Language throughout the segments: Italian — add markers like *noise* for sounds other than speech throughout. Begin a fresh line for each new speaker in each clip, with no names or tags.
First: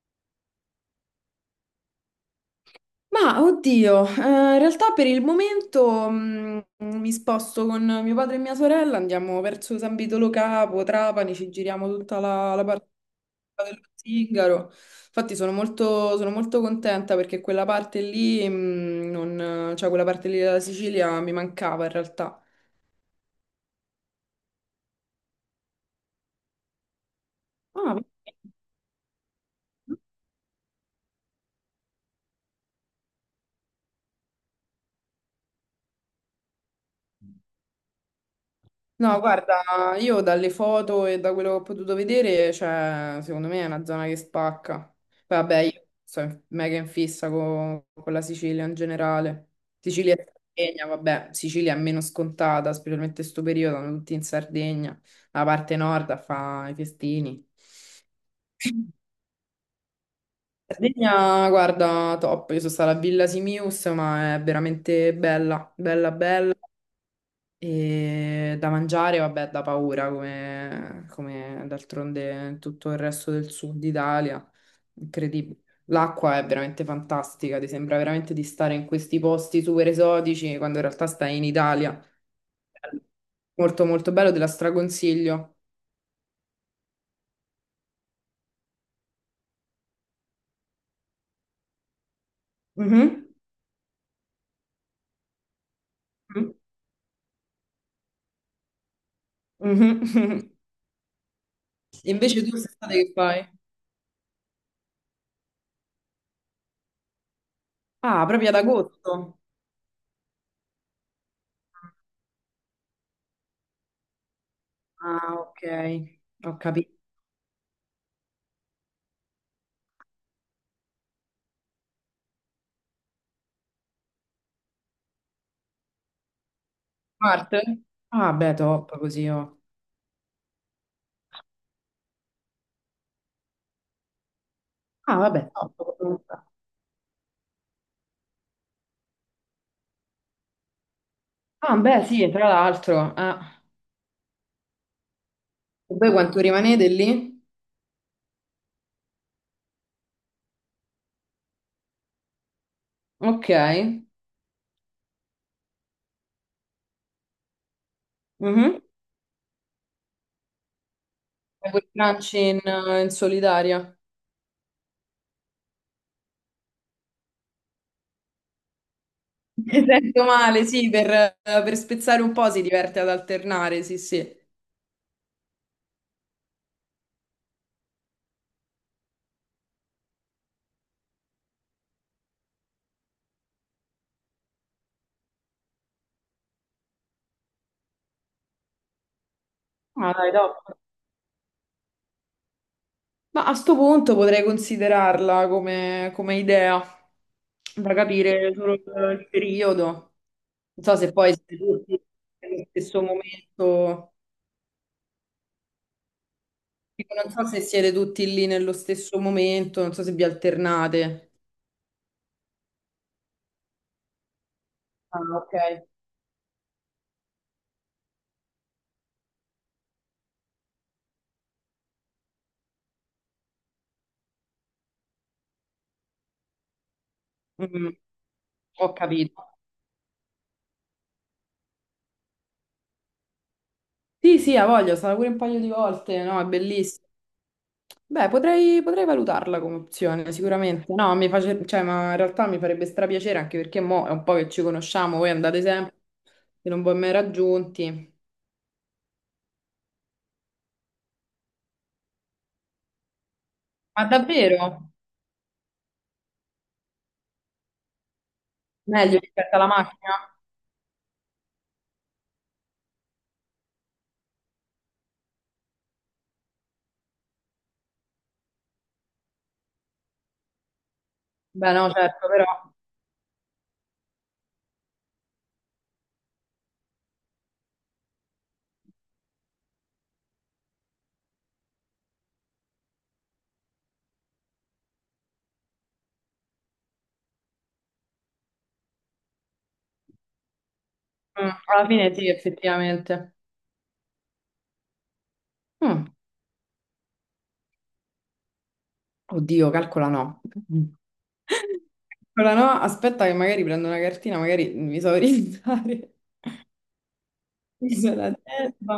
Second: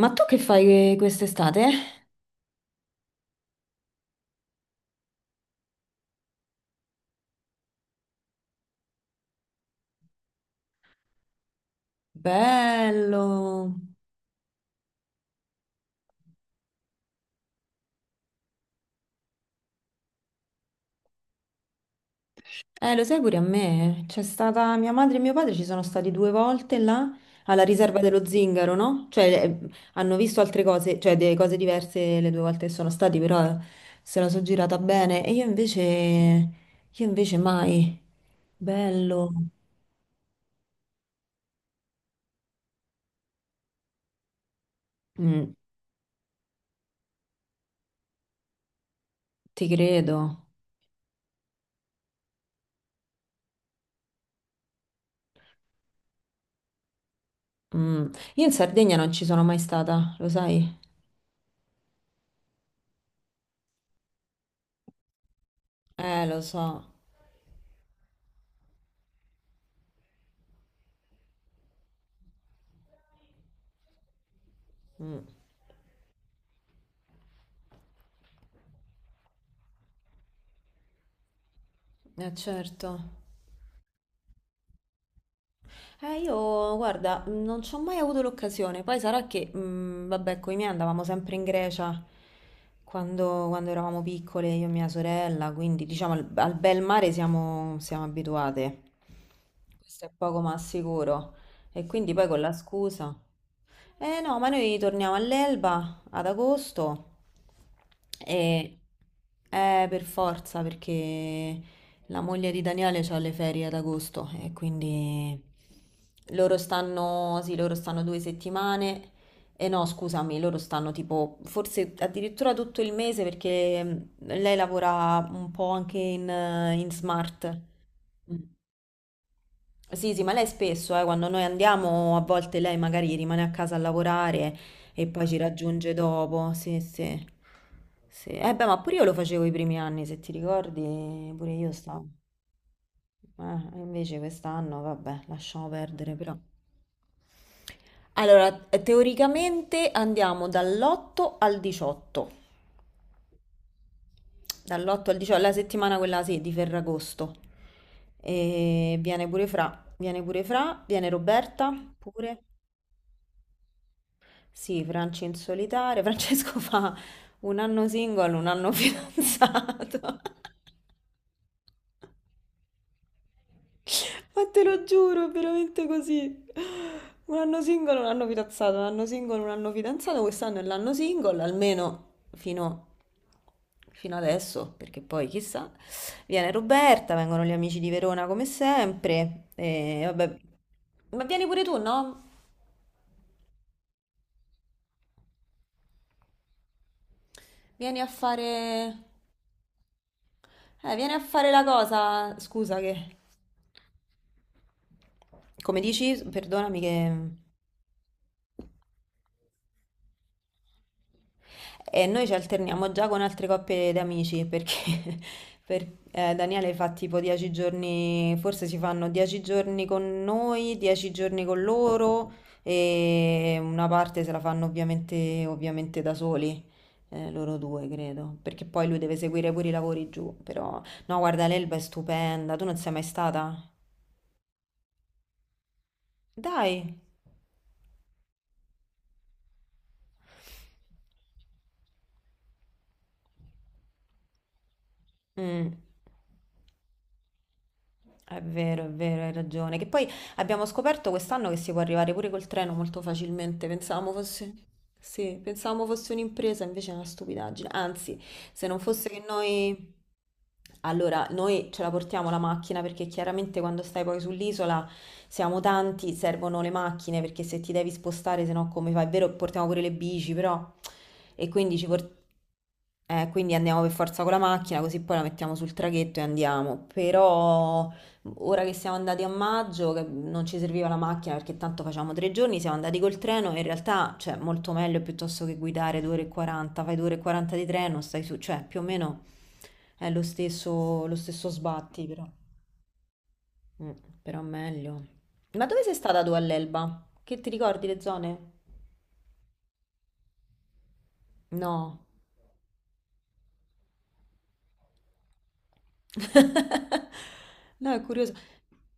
Ma tu che fai quest'estate?
Ma oddio, in realtà per il momento mi sposto con mio padre e mia sorella, andiamo verso San Vitolo Capo, Trapani, ci giriamo tutta la parte
Bello.
dello Zingaro. Infatti sono molto contenta perché quella parte lì, cioè quella parte lì della Sicilia mi mancava in realtà.
Lo sai pure a me. C'è stata mia madre e mio padre, ci sono stati 2 volte là alla riserva
Ah,
dello Zingaro, no? Cioè, hanno visto altre cose, cioè delle cose diverse le 2 volte che sono stati, però se la sono girata bene. E io invece mai.
no,
Bello.
guarda, io dalle foto e da quello che ho potuto vedere, cioè, secondo me è una zona che spacca. Poi,
Mm,
vabbè, io sono mega in fissa con la Sicilia in generale.
ti
Sicilia
credo.
e Sardegna, vabbè, Sicilia è meno scontata, specialmente in questo periodo, sono tutti in Sardegna, la parte nord a fa i festini.
Mm. Io in Sardegna non ci sono mai stata, lo sai?
Sardegna, guarda, top, io sono stata a Villa Simius, ma è veramente bella, bella,
Lo
bella.
so.
E da mangiare, vabbè, da paura, come d'altronde tutto il resto del sud Italia.
Mm.
Incredibile. L'acqua è veramente fantastica, ti sembra veramente di stare in questi posti super esotici quando in realtà stai in Italia.
Certo.
Molto molto bello, te la straconsiglio.
Io guarda, non ci ho mai avuto l'occasione. Poi sarà che, vabbè, con i miei andavamo sempre in Grecia
Mhm.
quando eravamo piccole, io e mia sorella, quindi diciamo al
Mhm. *laughs*
bel mare siamo abituate. Questo è poco
Mhm.
ma sicuro. E quindi poi con
Invece tu
la
quest'estate che
scusa.
fai?
Eh no, ma noi torniamo all'Elba ad agosto
Ah, proprio ad
e
agosto.
per forza perché la moglie di Daniele ha le ferie ad agosto e
Ah,
quindi
ok, ho capito.
sì, loro stanno 2 settimane e no, scusami, loro stanno tipo forse addirittura tutto il mese perché lei lavora un po' anche in smart.
Marte? Ah, beh, top così. Oh.
Sì, sì, ma lei spesso, quando noi andiamo, a volte lei magari rimane a casa a lavorare e
Ah,
poi ci
vabbè,
raggiunge
top.
dopo. Sì, sì. Sì. Eh beh, ma pure io lo facevo i primi anni, se ti ricordi, pure io
Ah, beh,
stavo.
sì, tra l'altro, ah.
Invece quest'anno, vabbè, lasciamo
E voi
perdere però.
quanto rimanete lì?
Allora, teoricamente andiamo dall'8 al 18.
Ok.
Dall'8 al 18, la settimana quella sì, di Ferragosto.
Mhm.
E viene pure Fra, viene Roberta
Fai quel crunch
pure.
in, in solitaria.
Sì, Franci in solitaria. *laughs* Francesco fa un anno single, un anno
*laughs* Mi
fidanzato.
sento male,
*laughs*
sì, per spezzare un po' si diverte ad alternare, sì, sì.
Ma te lo giuro, è veramente così. Un anno single, un anno fidanzato, un anno single, un anno fidanzato. Quest'anno è l'anno single, almeno fino, fino adesso, perché poi chissà. Viene Roberta, vengono gli amici di Verona come sempre. E
Ah, dai,
vabbè.
top.
Ma vieni pure tu, no?
Ma a sto punto potrei considerarla come, come idea, da
Vieni a
capire solo il
fare...
il periodo. Non
Eh,
so
vieni
se
a
poi
fare
siete
la
tutti
cosa.
nello
Scusa
stesso
che...
momento.
Come dici, perdonami
Dico,
che...
non so se siete tutti lì nello stesso momento, non so se vi alternate.
E noi ci alterniamo già con altre coppie di amici perché
Ah, ok.
*laughs* Daniele fa tipo 10 giorni, forse si fanno 10 giorni con noi, 10 giorni con loro e una parte se la fanno ovviamente da soli, loro due
Mm,
credo, perché poi
ho
lui deve
capito.
seguire pure i lavori giù, però. No, guarda, l'Elba è stupenda, tu non sei mai stata?
Sì, sì, ha voglia, sarà pure un paio di volte, no, è
Dai!
bellissimo. Beh, potrei, potrei valutarla come opzione, sicuramente. No, mi face- cioè, ma in realtà mi farebbe strapiacere anche perché mo è un po' che ci conosciamo, voi andate
Mm.
sempre e non vi ho mai raggiunti.
È vero, hai ragione. Che poi abbiamo scoperto quest'anno che si può arrivare pure col treno molto facilmente.
Ma
Pensavamo fosse,
davvero?
sì, pensavamo fosse un'impresa, invece è una stupidaggine. Anzi, se non fosse
Meglio
che
rispetto alla
noi...
macchina?
Allora, noi ce la portiamo la macchina perché chiaramente quando stai poi sull'isola siamo tanti, servono le macchine perché se ti devi spostare, se no come fai? È vero, portiamo pure le bici, però... E
Beh,
quindi ci
no,
portiamo...
certo, però
Quindi andiamo per forza con la macchina, così poi la mettiamo sul traghetto e andiamo. Però. Ora che siamo andati a maggio, che non ci serviva la macchina perché tanto facciamo 3 giorni, siamo andati col treno. In realtà, cioè, molto meglio piuttosto che guidare 2 ore e 40, fai 2 ore e 40 di treno, stai su, cioè, più o meno è lo stesso
alla
sbatti,
fine
però.
sì, effettivamente.
Mm, però meglio. Ma dove sei
Mm.
stata tu all'Elba? Che ti ricordi le zone?
Oddio, calcola no. *laughs*
No.
Calcola no, aspetta che magari prendo una cartina, magari mi so *laughs* orientare.
*laughs* No, è
Isola
curioso.
d'Elba.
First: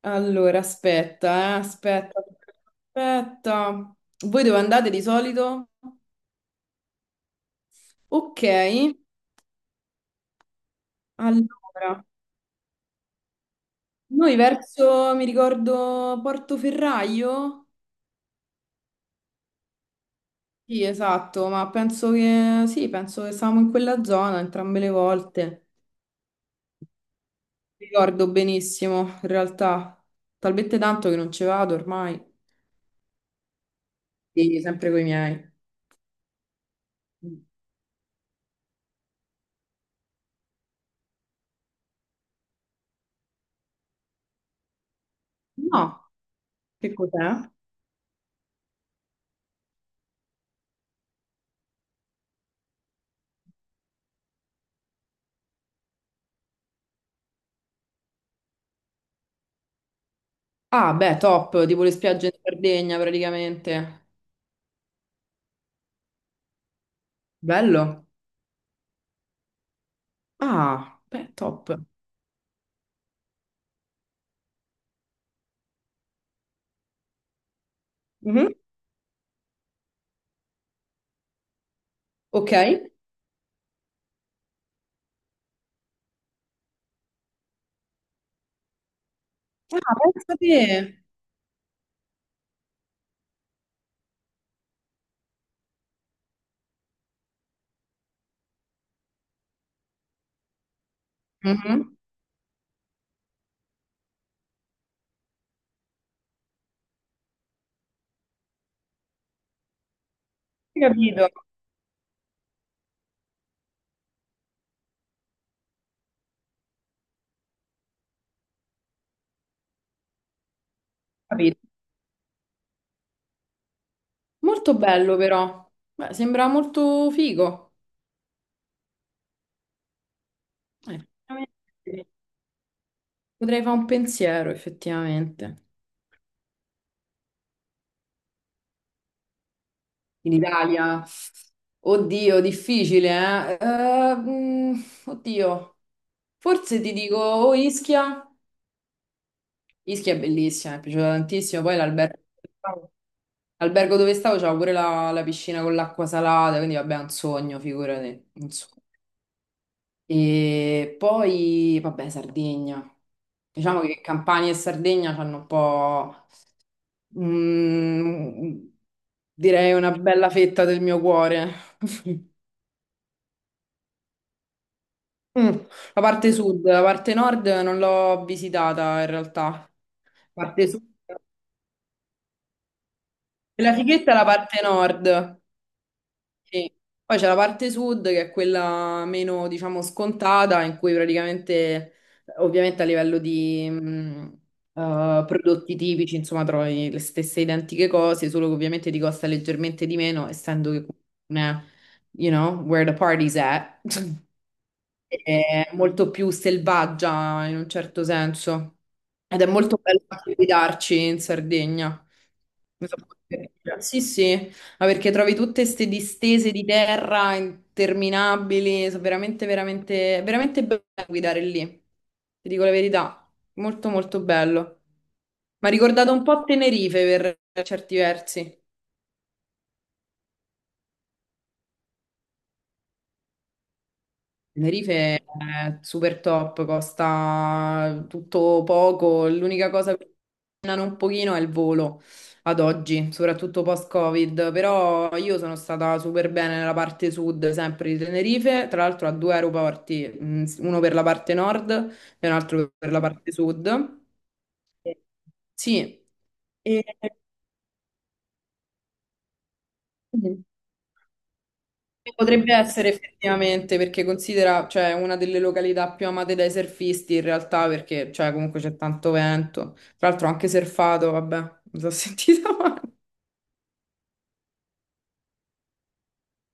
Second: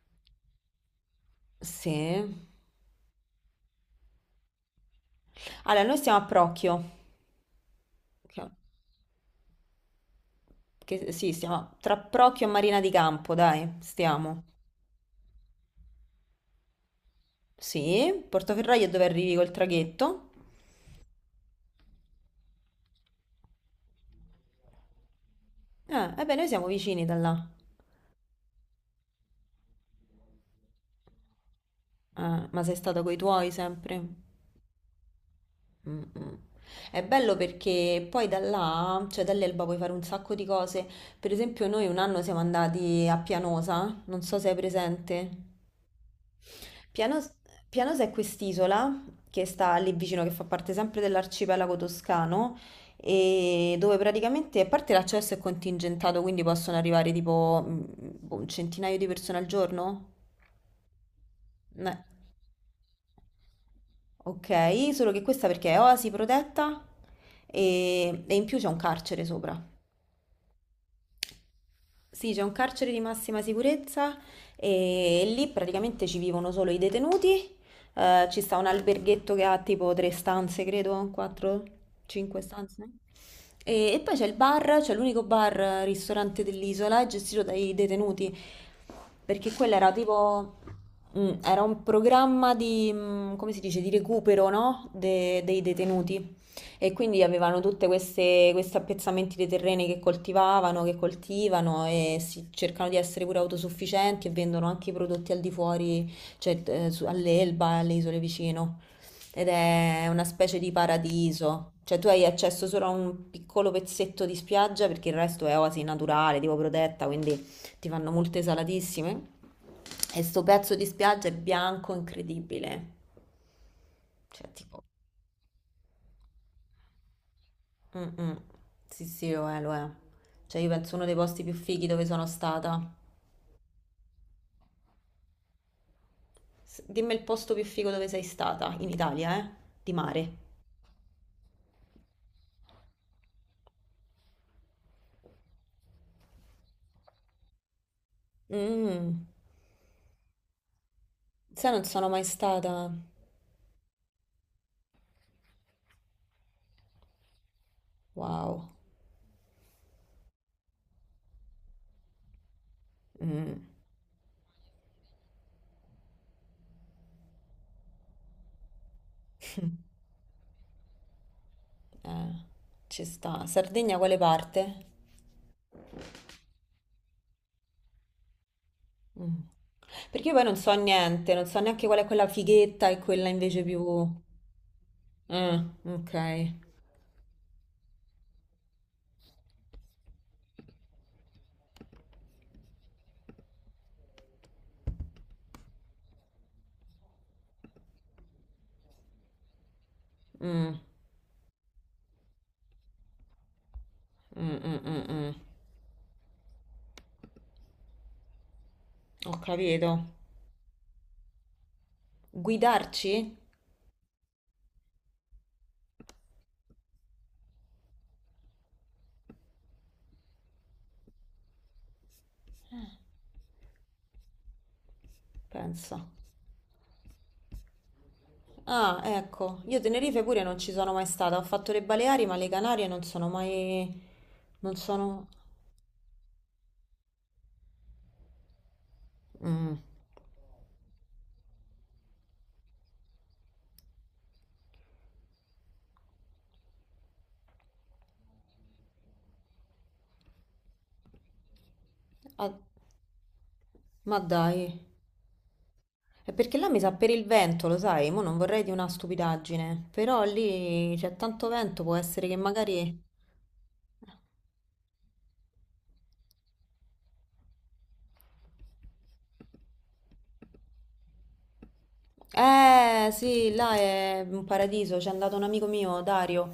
Allora, aspetta,
Sì.
aspetta. Voi dove andate di solito?
Allora, noi stiamo a Procchio.
Ok,
Che, sì, stiamo tra
allora,
Procchio e Marina di Campo, dai,
noi
stiamo.
verso, mi ricordo, Portoferraio?
Sì, Portoferraio è dove arrivi col traghetto?
Sì, esatto, ma penso che, sì, penso che stavamo in quella zona entrambe le volte.
Eh beh, noi siamo vicini da là.
Ricordo benissimo, in realtà, talmente tanto che non ci vado ormai.
Ma sei stata coi tuoi sempre?
Sì, sempre con i miei.
Mm, mm. È bello perché poi da là, cioè dall'Elba puoi fare un sacco di cose. Per esempio noi un anno siamo andati a Pianosa, non so se hai presente.
No, che
Pianos,
cos'è?
Pianos è quest'isola che sta lì vicino, che fa parte sempre dell'arcipelago toscano, e dove praticamente, a parte l'accesso è contingentato, quindi possono arrivare tipo boh, un centinaio di persone al giorno?
Ah, beh, top, tipo le
Eh.
spiagge in Sardegna praticamente.
Ok, solo che questa perché è oasi protetta
Bello.
e in più c'è un carcere sopra.
Ah, beh, top.
Sì, c'è un carcere di massima sicurezza e lì praticamente ci vivono solo i detenuti. Ci
Mhm.
sta un alberghetto che ha tipo tre stanze, credo, quattro, cinque
Ok. Ah,
stanze. E poi c'è il bar, c'è l'unico bar ristorante dell'isola, è gestito dai detenuti, perché quello era
pensa
tipo,
te.
era un programma di, come si dice, di recupero, no? Dei detenuti. E quindi avevano tutte questi appezzamenti dei terreni che coltivano
Mhm.
e cercano di essere pure autosufficienti e vendono anche i prodotti al di fuori, cioè all'Elba e alle isole vicino. Ed è una specie di
Capito,
paradiso. Cioè tu hai accesso solo a un piccolo pezzetto di spiaggia perché il resto è oasi naturale, tipo protetta, quindi ti fanno multe salatissime. E sto pezzo di spiaggia è
capito.
bianco incredibile. Cioè
Molto
tipo.
bello però. Beh, sembra molto figo.
Mm, mm. Sì, sì, lo è, lo è. Cioè, io penso uno dei posti
Effettivamente,
più fighi dove
sì.
sono stata.
Potrei fare un pensiero, effettivamente.
Dimmi il posto più figo dove sei stata, in Italia, eh? Di
In
mare.
Italia. Oddio, difficile, eh? Oddio. Forse ti dico o Ischia.
Mm.
Ischia è bellissima, mi è piaciuta tantissimo.
Sai,
Poi
non sono mai stata.
l'albergo dove stavo c'era pure la piscina con l'acqua salata, quindi vabbè, è un sogno, figurati. Un
Wow.
sogno. E poi, vabbè, Sardegna.
Mm,
Diciamo che Campania e Sardegna hanno un po', mm, direi, una bella fetta del mio cuore. *laughs*
eh, ci sta. Sardegna, quale parte?
Mm, la parte sud, la parte nord non l'ho visitata in
Mm.
realtà.
Perché io poi
La
non
parte
so
sud.
niente, non so neanche qual è quella fighetta e quella invece
La
più...
fighetta è la parte nord.
Mm, ok.
Sì. Poi c'è la parte sud che è quella meno, diciamo, scontata, in cui praticamente, ovviamente a livello di prodotti tipici, insomma, trovi le stesse identiche cose, solo che ovviamente ti costa leggermente di meno, essendo
Mm,
che, non è, you know, where the party's at, *laughs*
mm, mm, mm, mm.
è molto più selvaggia in un certo senso.
Ho
Ed è molto bello
capito.
anche guidarci in Sardegna. Non so
Guidarci?
come dire. Sì, sì. Ma perché trovi tutte queste distese di terra interminabili, sono veramente, veramente, veramente bello guidare lì. Ti dico la
Eh,
verità, molto molto bello. Mi ha
Pensa.
ricordato un po' Tenerife per certi versi.
Ah, ecco, io Tenerife pure non ci sono mai stata, ho fatto le Baleari, ma le Canarie non sono mai... non
Tenerife
sono...
è super top, costa tutto poco, l'unica
Mm.
cosa che costano un pochino è il volo ad oggi, soprattutto post-Covid, però io sono stata super bene nella parte sud sempre di Tenerife, tra l'altro a due aeroporti, uno per la parte nord e un
Ah,
altro per la parte sud.
ma dai,
Sì,
è perché là mi
e-
sa per il vento, lo sai, mo non vorrei di una stupidaggine, però lì c'è tanto vento, può essere che
potrebbe essere
magari...
effettivamente, perché considera, cioè, una delle località più amate dai surfisti in realtà, perché, cioè, comunque c'è tanto vento. Tra l'altro ho anche surfato, vabbè, mi sono *laughs* sentita male.
Eh sì, là è un paradiso, c'è andato un amico mio, Dario.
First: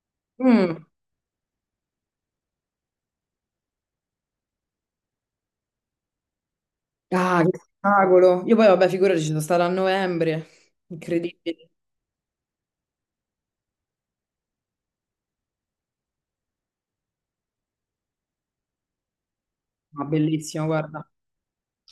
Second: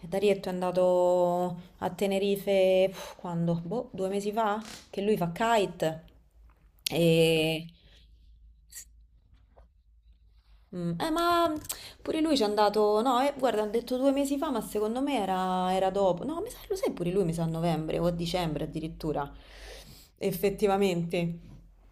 E Darietto è
Mm.
andato a Tenerife, quando? Boh, 2 mesi fa? Che lui fa kite.
Ah, che
E...
spettacolo! Io poi, vabbè, figurati, ci sono stata a novembre,
Eh, ma
incredibile.
pure lui ci è andato, no, guarda, hanno detto 2 mesi fa, ma secondo me era, dopo. No, mi sa, lo sai pure lui, mi sa a novembre o a dicembre addirittura.
Ma bellissimo, guarda.
Effettivamente.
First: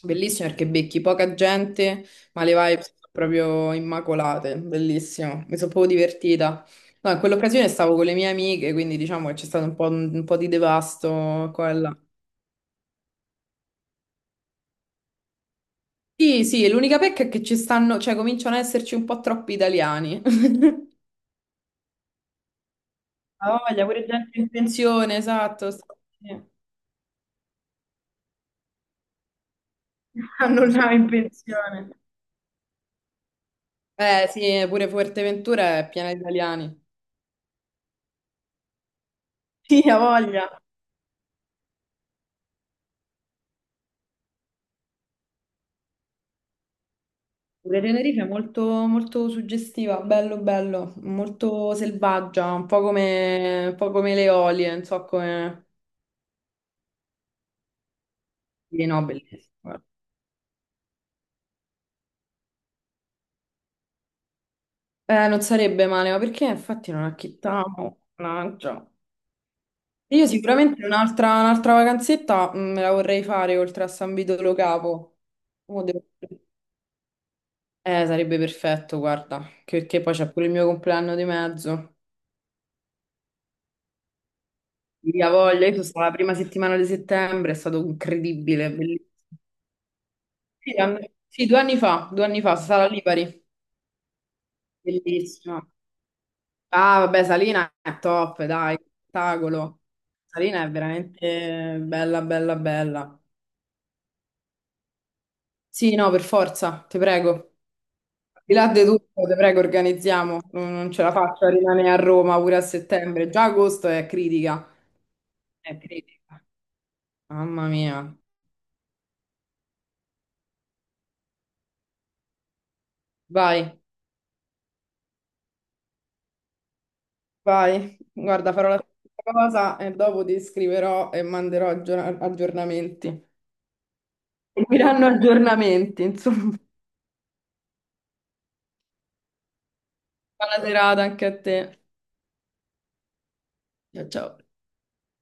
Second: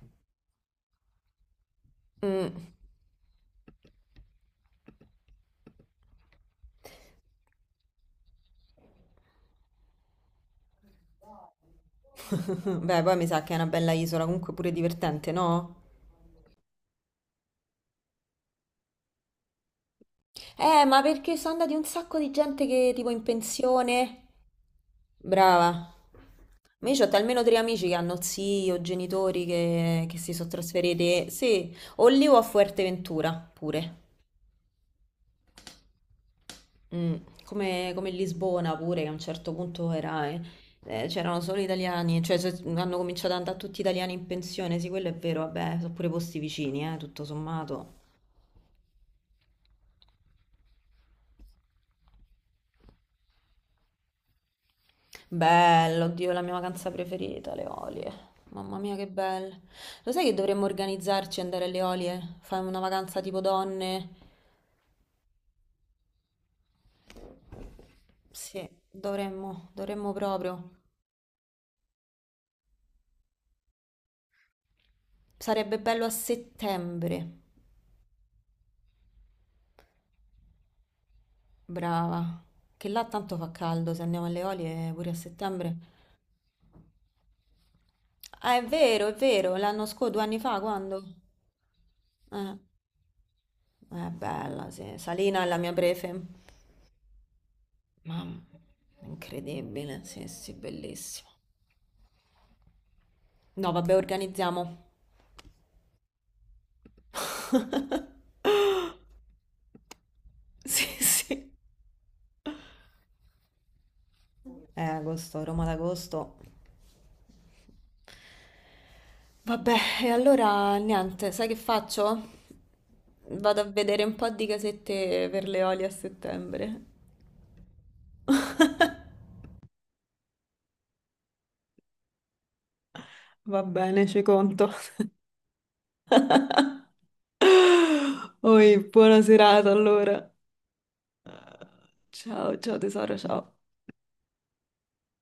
Bellissimo perché becchi poca gente, ma le
Mm.
vibes sono proprio immacolate, bellissimo, mi sono proprio divertita. No, in quell'occasione stavo con le mie amiche, quindi diciamo che c'è stato un po' di devasto qua e là.
*laughs* Beh, poi mi sa che è una bella isola, comunque pure divertente, no?
Sì, sì, l'unica pecca è che ci stanno, cioè cominciano ad esserci un po' troppi italiani. *laughs*
Ma perché sono andati un sacco di gente che tipo in
Ah, voglia, pure
pensione?
gente in pensione, esatto.
Brava.
Sta- sì.
Ma io ho almeno tre amici che hanno zii o genitori che si
*laughs*
sono
Hanno là in
trasferiti, sì,
pensione.
o lì o a Fuerteventura pure.
Eh sì, pure Fuerteventura è piena di italiani.
Mm. Come Lisbona pure, che a un certo
Sì,
punto
ha
era,
voglia.
c'erano solo italiani, cioè hanno cominciato ad andare tutti italiani in pensione, sì, quello è vero, vabbè, sono pure posti vicini, tutto
La
sommato.
Tenerife è molto, molto suggestiva, bello bello, molto selvaggia, un po' come le Eolie, non so come...
Bello, oddio, è la mia vacanza preferita, le Olie. Mamma
Sì,
mia,
no,
che belle.
bellissimo.
Lo sai che dovremmo organizzarci e andare alle Olie? Fare una vacanza tipo donne?
Non sarebbe male, ma perché infatti non acchittavo,
Sì,
mannaggia.
dovremmo, dovremmo
Io
proprio.
sicuramente un'altra vacanzetta me la vorrei fare oltre a San Vito Lo Capo.
Sarebbe
Mo
bello
devo-
a settembre.
eh, sarebbe perfetto, guarda, che- perché poi c'è pure il mio compleanno di mezzo.
Brava. Che là tanto fa caldo, se andiamo alle Olie pure a
Via voglia, io
settembre.
sono stata la prima settimana di settembre, è stato
Ah,
incredibile, bellissimo.
è vero, l'anno scorso, 2 anni fa,
Sì, and-
quando?
sì, due anni
Eh,
fa, Sala Lipari,
è bella, sì. Salina è la
bellissima.
mia prefe.
Ah, vabbè, Salina è
Mamma,
top, dai, spettacolo.
incredibile, sì, sì,
Salina è
bellissima.
veramente bella, bella, bella.
No, vabbè, organizziamo.
Sì, no, per forza, ti prego.
*laughs*
Al di là di tutto, ti prego, organizziamo. Non
Sì,
non ce la faccio a
sì.
rimanere a Roma pure a settembre. Già agosto è critica.
Agosto, Roma
È critica.
d'agosto.
Mamma mia.
Vabbè, e allora niente, sai che faccio? Vado a
Vai,
vedere un po' di casette per le oli a settembre.
vai. Guarda, farò la stessa cosa e dopo ti scriverò e manderò aggior- aggiornamenti.
Va bene, ci conto.
Mi daranno aggiornamenti, insomma.
*laughs* Oi, buona serata allora.
Buona serata anche a te.
Ciao, ciao tesoro, ciao.
Ciao ciao.